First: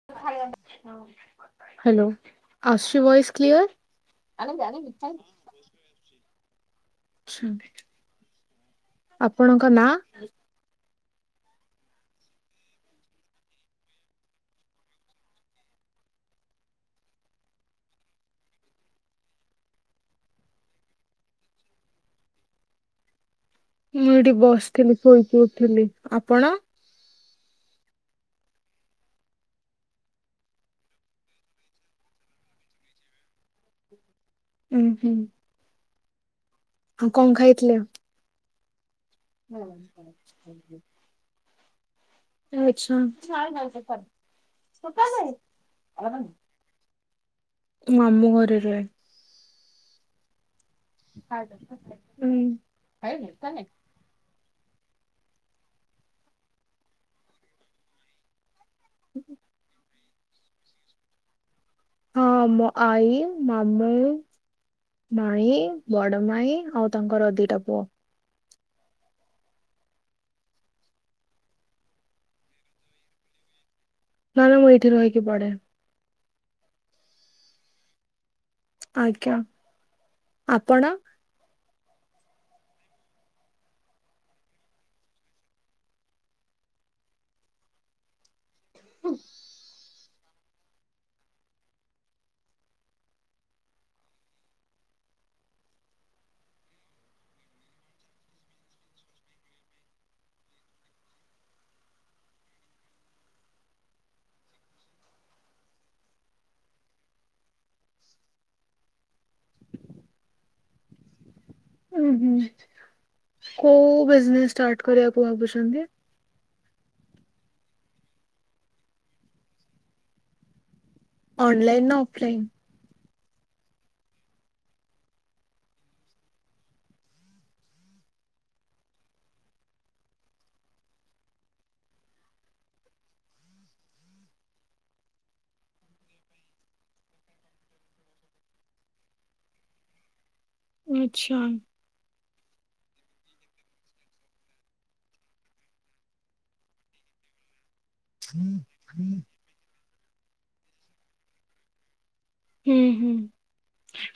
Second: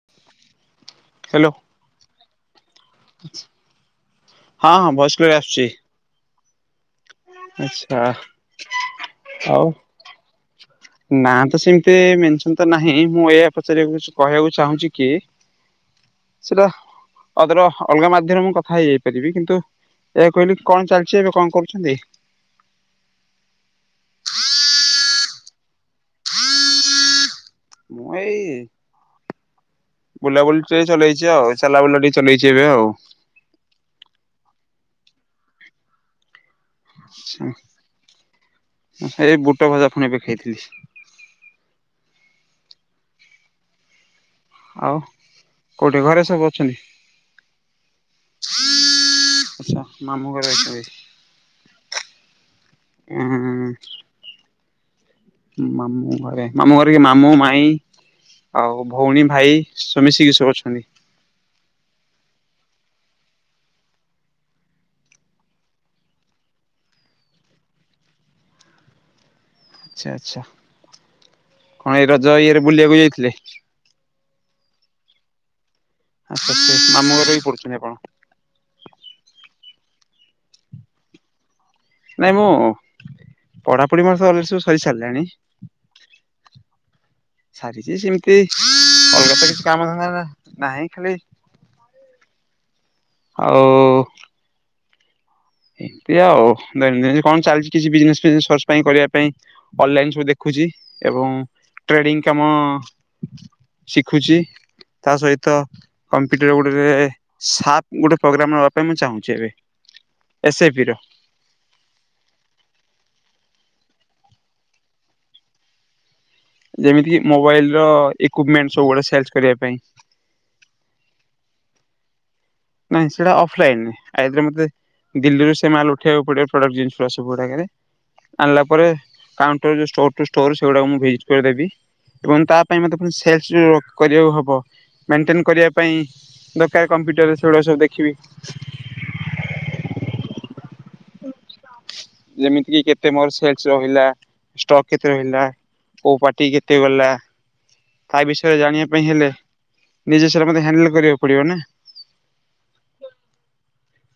[inaudible] Hello hello! ଆସୁଛି voice clear. ହଁ ହଁ! ଭଏସ୍ କ୍ଲିୟର ଆସୁଛି। ଆଚ୍ଛା ଆପଣଙ୍କ ନାଁ? ନାଁ ତ ସେମତି ମେନସନ ତ ନାହିଁ ମୁଁ ଏଇଆ ପଚାରିବାକୁ କହିବାକୁ ଚାହୁଁଛି କି ସେଟା ଅଦର ଅଲଗା ମାଧ୍ୟମରେ ମୁଁ କଥା ହେଇଯାଇପାରିବି କିନ୍ତୁ ଏଇଆ କହିଲି କଣ ଚାଲିଛି ଏବେ କଣ କରୁଛନ୍ତି? ମୁଁ ଏଇଠି ବସିଥିଲି, ଶୋଇ କି ଉଥିଲି ଆପଣ? ମୁଁ ଏଇ ବୁଲାବୁଲି ଟେ ଚଲେଇଛି ଆଉ ଚାଲା ବୁଲା ଟିକେ ଚଲେଇଛି ଏବେ ଆଉ। ହୁଁ ହୁଁ ହଁ! କଣ ଖାଇଥିଲେ ଆଉ। ଏଇ ବୁଟ ଭଜା ଫୁଣି ଏବେ ଖାଇଥିଲି। ଆଛା ଆଉ! କୋଉଠି ଘରେ ସବୁ ଅଛନ୍ତି। ମାମୁଁ ଘରେ ରୁହେ। ଆଚ୍ଛା! ମାମୁଁ ଘରେ ଅଛନ୍ତି। [inaudible] ଉଁ ମାମୁଁ ଘରେ, ମାମୁଁ ଘରେ କିଏ ମାମୁଁ ମାଇଁ ଆଉ ଭଉଣୀ ଭାଇ ତ ମିଶିକି ସବୁ ଅଛନ୍ତି। ହଁ ମୋ ଆଈ ମାମୁଁ ମାଇଁ, ବଡ ମାଇଁ ଆଉ ତାଙ୍କର ଦିଟା ପୁଅ। ଆଚ୍ଛା ଆଚ୍ଛା! କଣ ଏଇ ରଜ ଇଏରେ ବୁଲିବାକୁ ଯାଇଥିଲେ? ନା ନା ମୁଁ ଏଇଠି ରହିକି ପଢେ। ଆଛା ସେ ମାମୁ ଘରେ ରହିକି ପଡୁଛନ୍ତି ଆପଣ। ଆଜ୍ଞା! ଆପଣ ନାଇଁ ମୁଁ ପଢାପଢି [inaudible] ସବୁ ସରି ସାରିଲାଣି ସାରିଛି ସେମିତି ଅଲଗତା ତ କିଛି କାମ ଧନ୍ଦା ନାହିଁ ଖାଲି ଆଉ ଏମିତି ଆଉ ଦୈନନ୍ଦିନ କଣ ଚାଲିଛି କିଛି ବିଜନେସ୍ ଫିଜନେସ୍ ସର୍ଚ୍ଚ ପାଇଁ କରିବା ପାଇଁ ଅନଲାଇନ ସବୁ ଦେଖୁଛି ଏବଂ ଟ୍ରେଡିଙ୍ଗ କାମ ଶିଖୁଛି। ତା ସହିତ କମ୍ପ୍ୟୁଟର ଗୋଟେ ଏବେ ସାର୍ପ ଗୋଟେ ପ୍ରୋଗ୍ରାମ୍ ନେବା ପାଇଁ ମୁଁ ଚାହୁଁଛି ଏବେ। ଏସ୍ ଆଇ ପି ର। ଉଁ ହୁଁ କୋଉ ବିଜନେସ ଷ୍ଟାର୍ଟ କରିବାକୁ ଭାବୁଛନ୍ତି? ଯେମିତି କିି ମୋବାଇଲ ର ଇକ୍ପମେଣ୍ଟ ସବୁ ଗୁଡେ ସେଲ୍ଷ କରିବା ପାଇଁ। ଅନଲାଇନ ନା ଅଫଲାଇନ? ନାଇଁ ସେଇଟା ଅଫଲାଇନ ଆଇଦର ମତେ ଦିଲ୍ଲୀରୁ ସେ ମାଲ ଉଠେଇବାକୁ ପଡିବ ପ୍ରଡକ୍ଟ ଜିନିଷ ସବୁ ଗୁଡାକରେ ଆଣିଲା ପରେ କାଉଣ୍ଟର ଯୋଉ ଷ୍ଟୋର ଟୁ ଷ୍ଟୋର ସେଗୁଡା ମୁଁ ଭିଜିଟ୍ କରି ଦେବି। ଏବଂ ତା ପାଇଁ ମତେ ଫୁଣି ସେଲ୍ଷ କରିବାକୁ ହବ ମେଣ୍ଟେନ କରିବା ପାଇଁ ଦରକାର କମ୍ପ୍ୟୁଟର ରେ ସେଗୁଡାକ ସବୁ ଦେଖିବି। ଆଛା। ଯେମିତି କି କେତେ ମୋର ସେଲ ରହିଲା କେତେ ରହିଲା। କୋଉଁ ପାର୍ଟି କେତେ ଗଲା। ତା ବିଷୟରେ ଜାଣିବା ପାଇଁ ହେଲେ ନିଜରେ ମତେ ହ୍ୟାଣ୍ଡେଲ କରିବାକୁ ପଡିବ ନା। ହୁଁ ହୁଁ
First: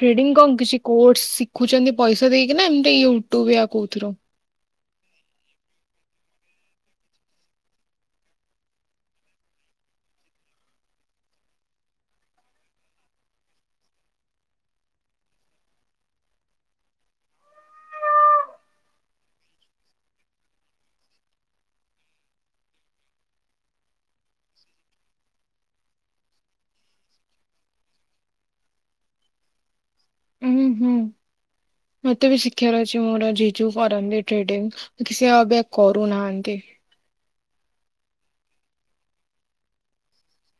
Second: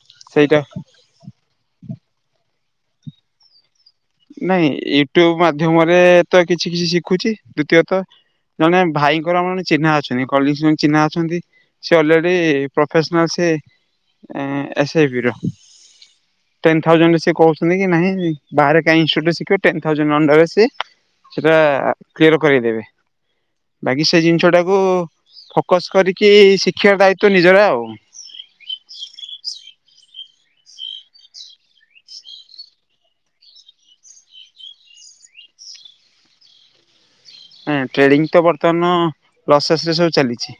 ଟ୍ରେଡିଙ୍ଗ କଣ ସେଇଟା କିଛି କୋର୍ସ ସି ସିଖୁଛନ୍ତି ପଇସା ଦେଇକିନା ଏମିତି ୟୁଟ୍ୟୁବ ୟା କୋଉଥିରୁ? ନାଇଁ ୟୁଟୁବ ମାଧ୍ୟମରେ ତ କିଛି କିଛି ଶିଖୁଛି ଦ୍ଵିତୀୟତ ଜଣେ ଭାଇଙ୍କର ଆମର ଚିହ୍ନା ଅଛନ୍ତି କଲି ଜଣେ ଚିହ୍ନା ଅଛନ୍ତି। ସେ already professional S I B ର। ଟେନ ଥାଉଜଣ୍ଡରେ ସିଏ କହୁଛନ୍ତି କି ନାଇଁ ବାହାରେ କାଇଁ ଇନଷ୍ଟିଚ୍ୟୁଟରେ ଶିଖିବେ ଟେନ ଥାଉଜାଣ୍ଡ ଅଣ୍ଡରରେ ସେ ସେଟା କ୍ଲିଅର କରିଦେବେ। ବାକି ସେ ଜିନିଷଟାକୁ ଫୋକସ କରିକି ଶି୍ଖିବାର ଦାୟିତ୍ଵ ନିଜର ଆଉ ହୁଁ ହୁଁ ମତେ ବି ଶିଖିବାର ଅଛି ମୋର ଜିଜୁଙ୍କର ମନି ଟ୍ରେଡିଙ୍ଗ। ସେ ଅବିକା କରୁନାହାନ୍ତି। ଟ୍ରେଡିଙ୍ଗ ତ ବର୍ତ୍ତମାନ ପ୍ରସେସରେ ଚାଲିଛି।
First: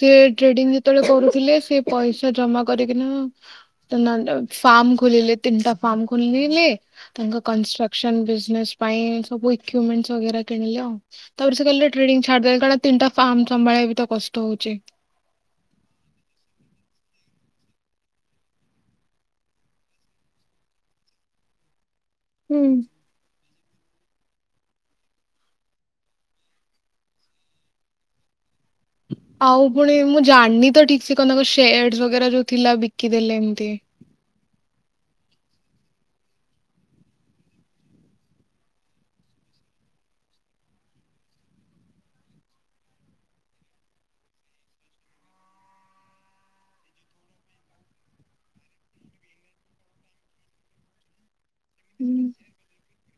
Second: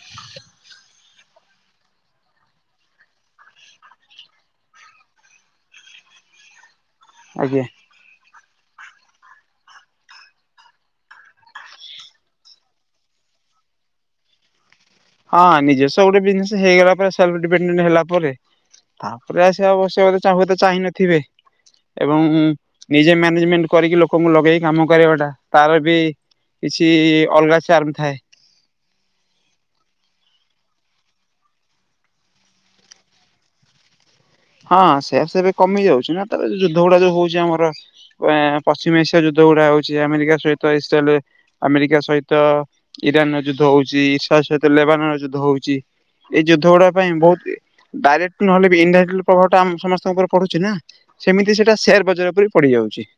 ସେ ଟ୍ରେଡିଙ୍ଗ ଯେତେବେଳେ କରୁଥିଲେ ସେ ପଇସା ଜମା କରିକିନା ନହେଲେ ଫାର୍ମ ଖୋଲିଲେ ତିନିଟା ଫାର୍ମ ଖୋଲିଲେ ତାଙ୍କ ଆଜ୍ଞା। କନଷ୍ଟ୍ରକ୍ ସନ ବିଜନେସ ପାଇଁ ସବୁ ଇକୁମେଣ୍ଟସ ବଗେରା କିଣିଲେ ଆଉ ତାପରେ ସେ କ ଟ୍ରେଡିଙ୍ଗ ଛାଡିଦେ କାରଣ ତିନଟା ଫାର୍ମ ସମ୍ଭଳିବା ବି ତ କଷ୍ଟ ହଉଛି। ହଁ ନିଜସ୍ଵ ଗୋଟେ ବିଜନେସ ହେଇଗଲା ପରେ ସେଲଫଡିପେଣ୍ଡେଣ୍ଟ ହେଲା ପରେ ତାପରେ ଆସିବା ଆବଶ୍ୟକ ହୁ ତ ଚାହିଁ ନଥିବେ ଏବଂ ହୁଁ। ନିଜେ ମ୍ୟାନେଜମେଣ୍ଟ କରିକି ଲୋକଙ୍କୁ ଲଗେଇକି କାମ କରିବାଟା ତାର ବି କିଛି ଅଲଗା ଚାର୍ମ ଥାଏ। ଆଉ ପୁଣି ମୁଁ ଜାଣିନି ତ ଠିକ ସେ କଣ ସେୟାରଡ ବଗେରା ଯୋଉ ଥିଲା ବିକି ଦେଲେ ଏମତି ହଁ ସେ ସେୟା ସେୟାର କମି ଯାଉଛି ନା ତ ଆଉ ଯୁଦ୍ଧ ଗୁଡା ଯୋଉ ହଉଛି ଆମର। ପଶ୍ଚିମ ଏସିଆ ଯୁଦ୍ଧ ଗୁଡା ହଉଛି ଆମେରିକା ସହିତ ଇସ୍ରାଏଲ। ଆମେରିକା ସହିତ ଇରାନର ଯୁଦ୍ଧ ହଉଛି ଇସ୍ରାଏଲ ସହିତ ଲେବାନର ଯୁଦ୍ଧ ହଉଛି। ଏଇ ଯୁଦ୍ଧ ଗୁଡା ପାଇଁ ବହୁତ ଡାଇରେକ୍ଟ ନହେଲେ ବି ଇନ୍ଡାଇରେକ୍ଟ ଲୋ ପ୍ରଭାବଟା ଆମ ସମସ୍ତଙ୍କ ଉପରେ ପଡୁଛି ନା ସେମିତି ସେଇଟା ସେୟାର ବଜାର ହୁଁ ଉପରେ ପଡିଯାଉଛି।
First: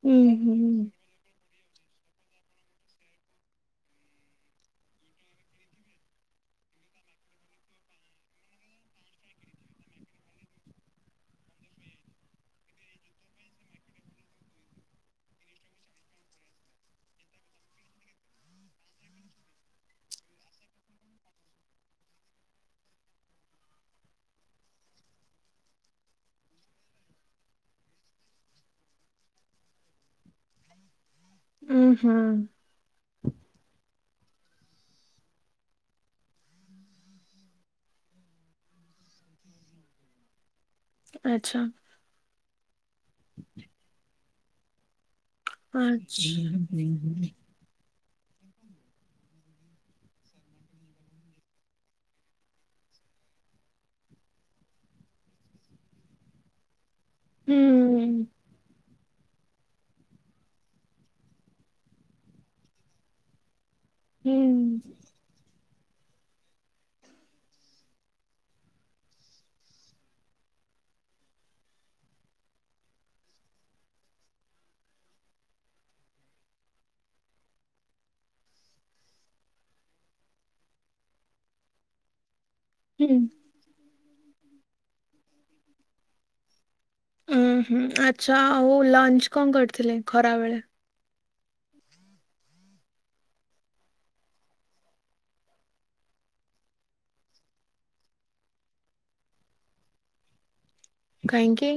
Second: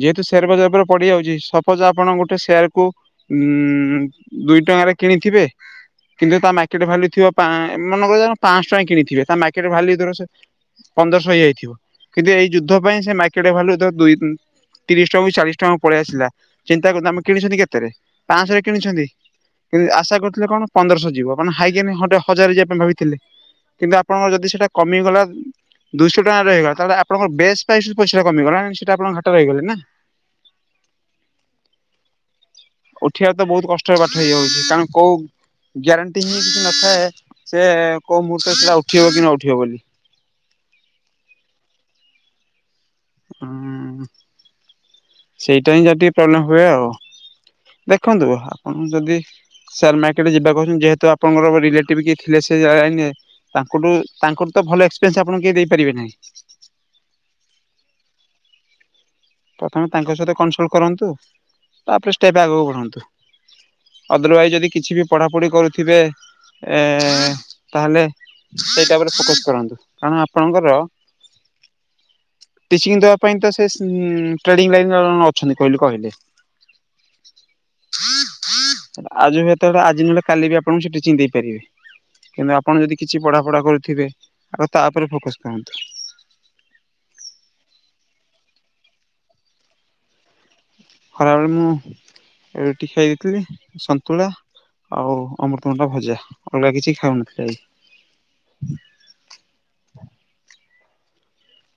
ଯେହେତୁ ସେେୟାର ହୁଁ ବଜାର ଉପରେ ପଡିଯାଉଛି ସପୋଜ ଆପଣ ଗୋଟେ ସେୟାରକୁ ଦୁଇ ଟଙ୍କାରେ କିଣିଥିବେ କିନ୍ତୁ ତା ମାର୍କେଟ ଭାଲୁ ଥିବ ପାଁ ମନେକର ପାଂସ ଟଙ୍କା କିଣିଥିବେ ତା ମାର୍କେଟ ଭାଲ୍ୟୁ ଧର ପନ୍ଦରଶହ ହେଇଯାଇଥିବ କିନ୍ତୁ ଏଇ ଯୁଦ୍ଧ ପାଇଁ ସେ ମାର୍କେଟ ଭାଲୁ ଦୁଇ ଦୁଇ ତିରିଶ ଟଙ୍କାକୁ ଚାଳିଶ ଟଙ୍କା ପଳେଇ ଆସିଲା ଚିନ୍ତା କରନ୍ତୃ ଆମେ କିଣିଛନ୍ତି କେତେରେ ପାଞ୍ଚଶରେ କିଣିଛନ୍ତି। କିନ୍ତୁ ଆଶା କରିଥିଲେ କଣ ପନ୍ଦରଶହ ଯିବ ଆପଣ ହାଇଜେନ ହଜାର ଯିବା ପାଇଁ ଭାବିଥିଲେ କିନ୍ତୁ ଆ ଆପଣଙ୍କର ଯଦି ସେଇଟା କମିଗଲା। ଦୁଇଶହ ଟଙ୍କା ରହିଗଲା ତାହେଲେ ଆପଣଙ୍କ ବେଶ ପ୍ରାଇସ ପଇସାରୁ କମିଗଲାନା ସେଟା ଆପଣ ଘାଟା ରହିଗଲେ ନା। ଉଁ ହୁଁ। ଉଠିବା ତ ବହୁତ କଷ୍ଟରେ ପାଠ ହେଇଯାଉଛି କାରଣ କୋଉ ଗ୍ୟାରେଣ୍ଟି ହିଁ କିଛି ନଥାଏ ସେ କୋଉ ମୁହୂର୍ତ୍ତରେ ସେଟା ଉଠିବ କି ନ ଉଠିବ ବୋଲି। ଆଚ୍ଛା। ହୁଁ ସେଇଟା ହିଁ ଯ ଟିକେ ଆଚ୍ଛା ପ୍ରୋବ୍ଲେମ୍ ହୁଏ ଆଉ ଦେଖନ୍ତୁ ଆପଣ ଯଦି ସେୟାର ମାର୍କେଟରେ ଯିବାକୁ କହୁଛନ୍ତି ଯେହେତୁ ଆପଣଙ୍କର ରିଲେଟିଭ କିଏ ଥିଲେ ସେ ଲାଇନରେ। ତାଙ୍କଠୁ ତାଙ୍କର ତ ଭଲ ଏକ୍ସପିରିଏନ୍ସ ଆପଣ କେ ଦେଇପାରିବେ ନାହିଁ। ହୁଁ। ପ୍ରଥମେ ତାଙ୍କ ସହିତ କନସଲ୍ଟ କରନ୍ତୁ ତାପରେ ଷ୍ଟେପ ଆଗକୁ ବଢ଼ାନ୍ତୁ। ହୁଁ ଅଦରୱାଇଜ ଯଦି କିଛି ବି ପଢାପଢି କରୁଥିବେ ଏ ତାହାଲେ ସେଇଟା ଉପରେ ଫୋକସ କରନ୍ତୁ କାରଣ ଆପଣଙ୍କର ଟିଚିଂ ଦେବା ପାଇଁ ତ ସେ ଟ୍ରେଡିଂ ଲାଇନରେ ଜଣେ ଅଛନ୍ତି କହିଲ କହିଲେ। ଆଉ ଯେବେ ଯେତେବେଳେ ଆଜି ନହେଲେ କାଲି ବି ଆପଣଙ୍କୁ ସେ ଟିଚିଂ ଦେଇ ପାରିବେ। କିନ୍ତୁ ଆପଣ ଯଦି ହୁଁ କିଛି ପଢାପଢା କରୁଥିବେ ଆଗ ତା ଉପରେ ଫୋକସ କରନ୍ତୁ। ଉଁ ହୁଁ ଆଚ୍ଛା ଆଉ ଲଞ୍ଚ କଣ କରିଥିଲେ ଖରା ବେଳେ? ଖରାବେଳେ ମୁଁ ରୁଟି ଖାଇଦେଇଥିଲି ସନ୍ତୁଳା ଆଉ ଅମୃତ ଭଣ୍ଡା ଭଜା ଅଲଗା କିଛି ଖାଉନଥିଲି। କାଇଁକି?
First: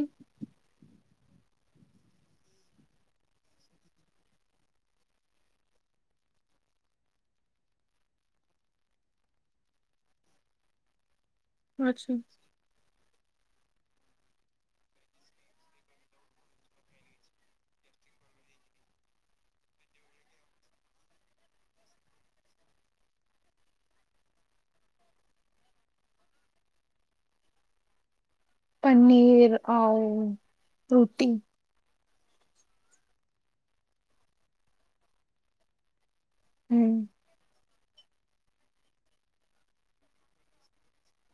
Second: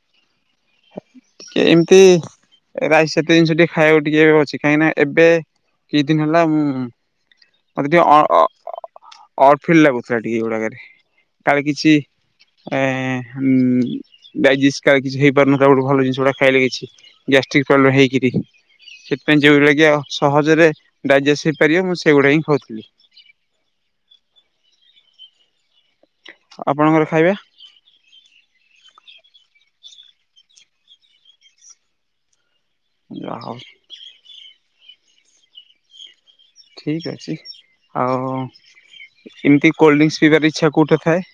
ଟିକେ ଏମିତି ରାଇସ୍ ସେତେ ଜିନିଷ ଟିକେ ଖାଇବାକୁ ଟିକେ ଏ ଅଛି। କାହିଁକି ନା ଏବେ କି ଦିନ ହେଲା ମୁଁ ଅରଦିଅ ଅ ଅ ଅ ଅଡ଼ ଫିଲ ଲାଗୁଥିଲା ଟିକେ ଏଗୁଡାକରେ। ତାର କିଛି ଆଚ୍ଛା ଏ ହେଁ ଡାଇଜିଷ୍ଟକା କିଛି ହେଇ [unintelligible] ଭଲ ଜିନିଷ ଗୁଡାକ ଖାଇଲେ କିଛି ଗ୍ୟାଷ୍ଟ୍ରିକ୍ ପ୍ରୋବ୍ଲେମ ହେଇକିରି। ସେଥିପାଇଁ ଯେଉଁଗୁଡ଼ା କି ଆଉ ସହଜରେ ଡାଇଜେଷ୍ଟ ହେଇପାରିବ, ମୁଁ ସେଗୁଡ଼ା ହିଁ ଖାଉଥିଲି। ଆପଣଙ୍କର ଖାଇବା? ପନୀର୍ ଆଉ ରୁଟି। ଯାହଉ। ହୁଁ। ଠିକ୍ ଅଛି, ଆଉ ଏମିତି କୋଲ୍ଡଡିଙ୍କ୍ସ୍ ପିଇବାର ଇଚ୍ଛା କେଉଁଠି ଥାଏ?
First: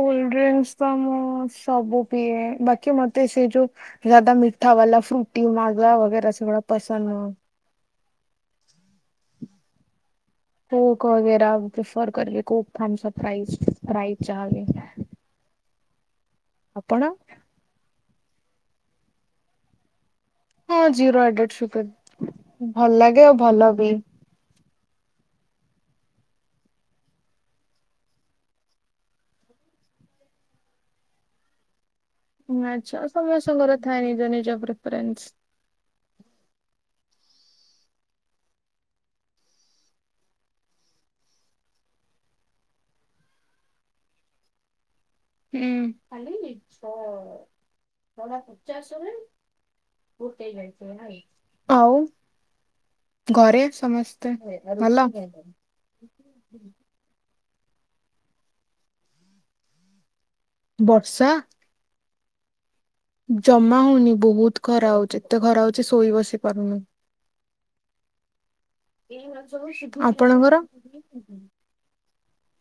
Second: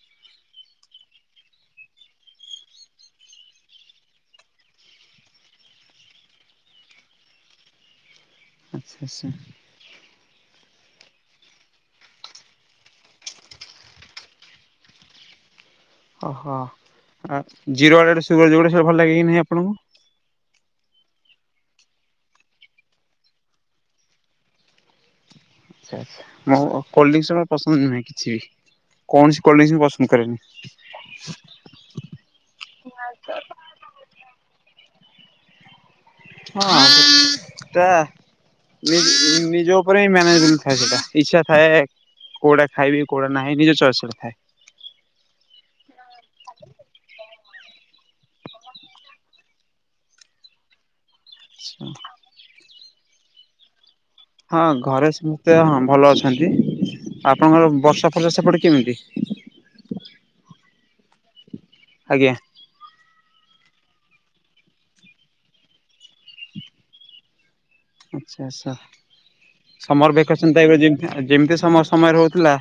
ଆଉ ଅଣ୍ଡିଆନ୍ସ ତ ମୁଁ ସବୁ ପିଏ ବାକି ମତେ ସେ ଯୋଉ। ଯାଦା ମିଠାବାଲା ଫ୍ରୁଟି ମାଜା ବଗେରା ସେଗୁଡା ପସନ୍ଦ ନୁହଁ। ଆଚ୍ଛା ଆଚ୍ଛା। କକେରା ପ୍ରିଫର କରିବେ କୋକ ଥସପ୍ରାଇଜ ପ୍ରାଇଜ ଚାହାବେ ଓହୋ ଜିର ଡେ ଗୋଟେ ସୁଗର ଯୋଉଗୋଟା ସେଇଟା ଭଲ ଲାଗେ କିି ନାହିଁ ଆପଣଙ୍କୁ? ହଁ ଜି ରୋ ଆଡେଡ଼ ସୁଗାର ଭଲ ଲାଗେ ଆଉ ଭଲ ବି ଆଛା ଆଚ୍ଛା ଆ ଓ କୋଲ୍ଡିଙ୍କ ପସନ୍ଦ ନୁହେଁ କିଛି ବି? କୌଣସି କୋଲଡ୍ରିଙ୍କସ ମୁଁ ପସନ୍ଦ କରେନି। ହୁ ଆଚ୍ଛା ସମସ୍ତଙ୍କର ଥାଏ ନିଜ ନିଜ ପ୍ରିଫରେନ୍ସ ହଁ ସେଟା ନି ନି ନିଜ ଉପରେ ମ୍ୟାନେଜବୁଲ ଥାଏ ସେଟା ଇଚ୍ଛା ଥାଏ କଉଡା ଖାଇବି କଉଡା ନାହିଁ ନିଜ ଚଏସ ରେ ଖାଏ। ହୁଁ ଅଲି ତ କଢା ପଚାସ ସେମି଼ କୁତ ହେ ଯାଇଥିବ ନାଇଁ ଆଉ ଘରେ ସମସ୍ତ? ହଁ ଘରେ ସମସ୍ତେ ହଁ ଭଲ ଅଛନ୍ତି ଆପଣଙ୍କର ବର୍ଷା ଫର୍ଷା ସେପଟେ କେମିତି? ବର୍ଷା ଆଜ୍ଞା ଜମା ହଉନି ବହୁତ ଖରା ହଉଛି ଏତେ ଖରା ହଉଛି ଶୋଇ ବସି ପାରୁନି। ଆଚ୍ଛା ଆଚଛା ସମର ଭେକେସନ ଆପଣଙ୍କର ତବେ ଜେମୀ ଯେମିତି ସମ ସମୟରେ ହଉଥିଲା।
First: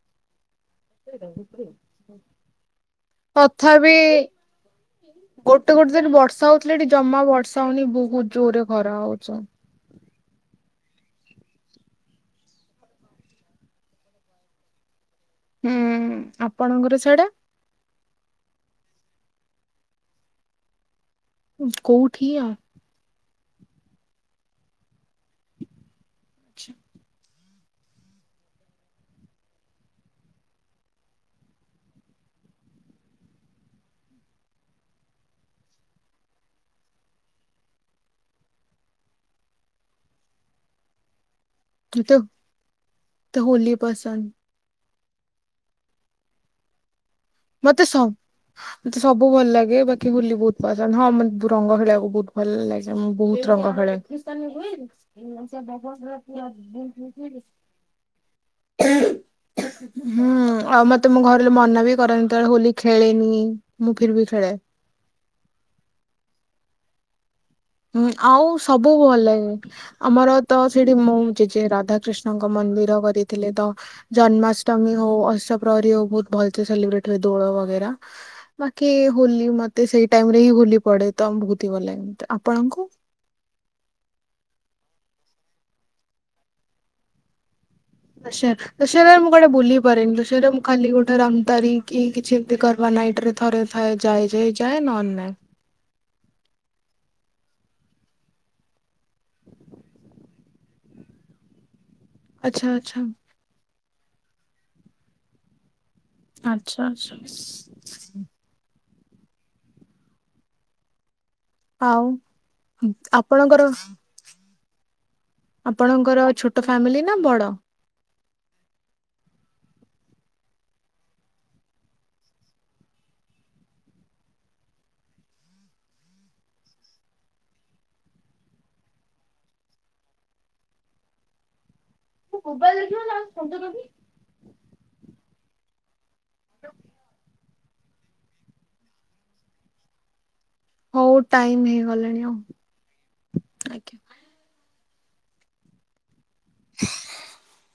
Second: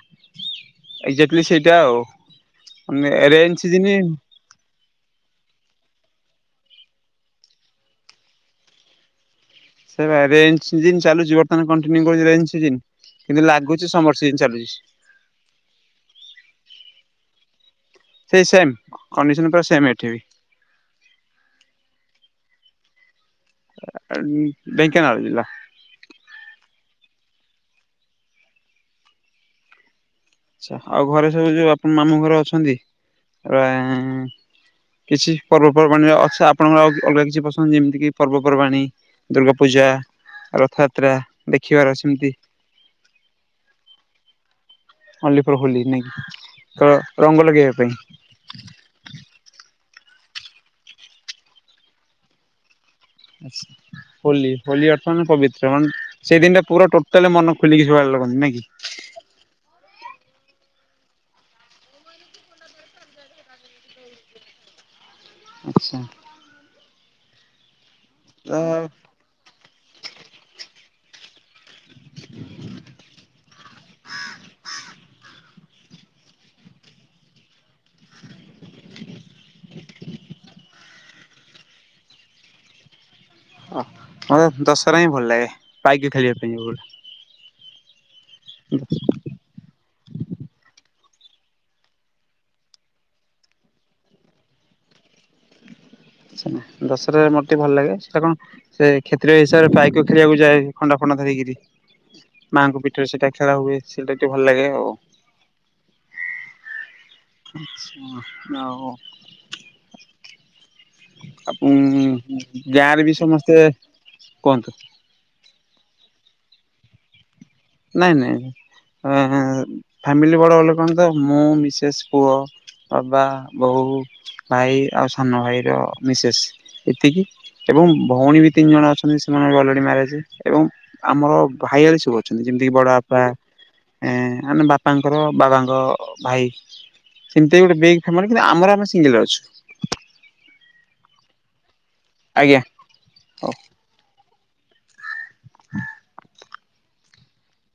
ଏଜାକ୍ଟଲି ସେଇଟା ଆଉେ ରେ ରେନ ତଥାପି ସିଜିନି ଗୋଟେ ଗୋଟେ ଦିନ ବର୍ଷା ହଉଥିଲେ ଏଠି ଜମା ବର୍ଷା ହଉନି ବହୁତ ଜୋରରେ ଖରା ହଉଛି। ସେ ରେ ରେ୍ନ ସିଜିନି ଚାଲୁଛି ବର୍ତ୍ତମାନ କଣ୍ଟିନ୍ୟୁୁ କରୁଛି ରେନ ସିଜିନ କିନ୍ତୁ ଲାଗୁଛି ସମର ସିଜିନ ଚାଲୁଛି। ହୁଁ ଆପଣଙ୍କର ସେଉଡା? ସେଇ ସେମ୍ କଣ୍ଡିସନ ପୁରା ସେମ୍ ଏଠି ବି କଉଠି ଆଉ? ଢ଼େଙ୍କାନାଳ ଜିଲ୍ଲା ଆଛା ଆଛା ଆଉ ଘରେ ସବୁ ଯୋଉ ଆପଣ ମାମୁଁ ଘରେ ଅଛନ୍ତି ଆ ଉ କିଛି ପର୍ବପର୍ବାଣିର ଅଛି ଆପଣଙ୍କର ଆଉ ଅଲଗା କିଛି ପସନ୍ଦ ଯେମିତିକି ପର୍ବପର୍ବାଣି? ଦୁର୍ଗା ପୂଜା ରଥଯାତ୍ରା ଦେଖିବାର ସେମିତି ମତେ ହୋଲି ପସନ୍ଦ ହଲିପୁର ହୋଲି ନାଇ ତ ରଙ୍ଗ ଲ ମତେ ସ ମତେ ସବୁ ଭଲ ଲାଗେ ବାକି ବୁଲି ବହୁତ ପସନ୍ଦ ହଁ ମେ ରଙ୍ଗହଳିବାକୁ ବହୁତ ଭଲ ଲାଗି ମୁଁ ବହୁତ ରଙ୍ଗ ହଳେ। ହୋଲି ହୋଲି ଅର୍ଥ ମାନେ ପବିତ୍ର ମାନେ ସେଇ ଦିନଟା ପୁରା ଟୋଟାଲି ମନ ଖୋଲିକି ଶୁଆଡ ଲଗନ୍ତି ନାଇ କି ହୁଁ ଆଉ ମତେ ମୋ ଘର ଲୋ ମନା ବି କରନ୍ ତଳେ ହୋଲି ଖେଳେନି ମୁଁ ଫିରବି ଖେଳେ। ଆଚ୍ଛା। ହୁଁ ଆଉ ତ ସବୁ ଭଲ ଲାଗିବ। ଆମର ତ ସେଠି ମୋ ଜେଜେ ରାଧାକ୍ରିଷ୍ଣଙ୍କ ମନ୍ଦିର କରିଥିଲେ ତ ଜନ୍ମାଷ୍ଟମୀ ହୋଉ ଅଷପ୍ରହରି ହୋଉ ବୋହୁତ ଭଲ ସେ ସେଲିବ୍ରେଟ ହୋଏ ଦୋଳୋ ବଗେରା। ବାକି ହୋଲି ମତେ ସେଇ ଟାଇମ୍ ରେ ହିଁ ହୋଲି ପଢେ ତ ଆମ ବୋହୁତ ହିଁ ଭଲ ଲାଗେ ମତେ ଆପଣଙ୍କୁ। ଅଃ ମତେ ଦଶହରା ହିଁ ଭଲ ଲାଗେ ପାଇକେ ଖେଳିବା ପାଇଁ [unintelligible] [unintelligible] ଆଚ୍ଛା ଦଶହରାରେ ମୁଁ କୁଆଡେ ବୁଲି କରେନି [unintelligible] ମୁଁ ଖାଲି ଗୋଟେ ରାମତାରି କି କିଛି ଏମିତି କରବା ନାଇଟ୍ ରେ ଥରେ ଥାଏ। ଯାଏ ଯାଏ ଯାଏ ନହେଲେ ନାଇଁ। [unintelligible] ଦଶହାରରେ ମତେ ଭଲ ଲାଗେ ସେଟା କଣ ସେ କ୍ଷେତ୍ରୟ ହିସାବରେ ପାଇକ ଖେଳିବାକୁ ଯାଏ ଖଣ୍ଡା ଫଣ୍ଡା ଧରିକିରି। ଆଚ୍ଛା ମାଆଙ୍କ ଆଚ୍ଛା। ପୀଠରେ ସେଟା ଖେଳା ହୁଏ ସେଇଟା ଟିକେ ଭଲ ଲାଗେ ଆଉ। ଆଚ୍ଛା ଆଚ୍ଛା। [unintelligible] ଆପ ଉଁ ଆଉ ଗାଁରେ ବି ସମସ୍ତେ ଆପଣଙ୍କର କୁହନ୍ତୁ। ଆପଣଙ୍କର ଛୋଟୋ ଫ୍ୟାମିଲି ନା ବଡ। ନାଇଁ ନାଇଁ ଏଁ ଫ୍ୟାମିଲି ବଡ଼ [unintelligible] କଣ ତ ମୁଁ ମିସେସ୍ ପୁଅ। ବାବା ବୋଉ ଭାଇ ଆଉ ସାନ ଭାଇର ମିସେସ୍ ଏତିକି। ଏବଂ ଭୋଉଣୀ ବି ତିନି ଜଣ ଅଛନ୍ତି ସେମାନଙ୍କୁ ଅଲରେଡି ମ୍ୟାରେଜ ଏବଂ ଆମର ଭାଇଆଳି [unintelligible] ଛନ୍ତି ଯେମିତିକି ବଡଆପା ଏ ଆମେ ବାପାଙ୍କର ବାବାଙ୍କ ଭାଇ ସେମ୍ ଟା ବି ଗୋଟେ ବିଗ୍ [unintelligible] ଆମର ଆମେ ସୀଙ୍ଗିଲ ଅଛୁ। ହୋଉ ଟାଇମ ହେଇଗଲାଣି ଆଉ ଆଜ୍ଞା ହଉ ଆଜ୍ଞା। [unintelligible] [inaudible]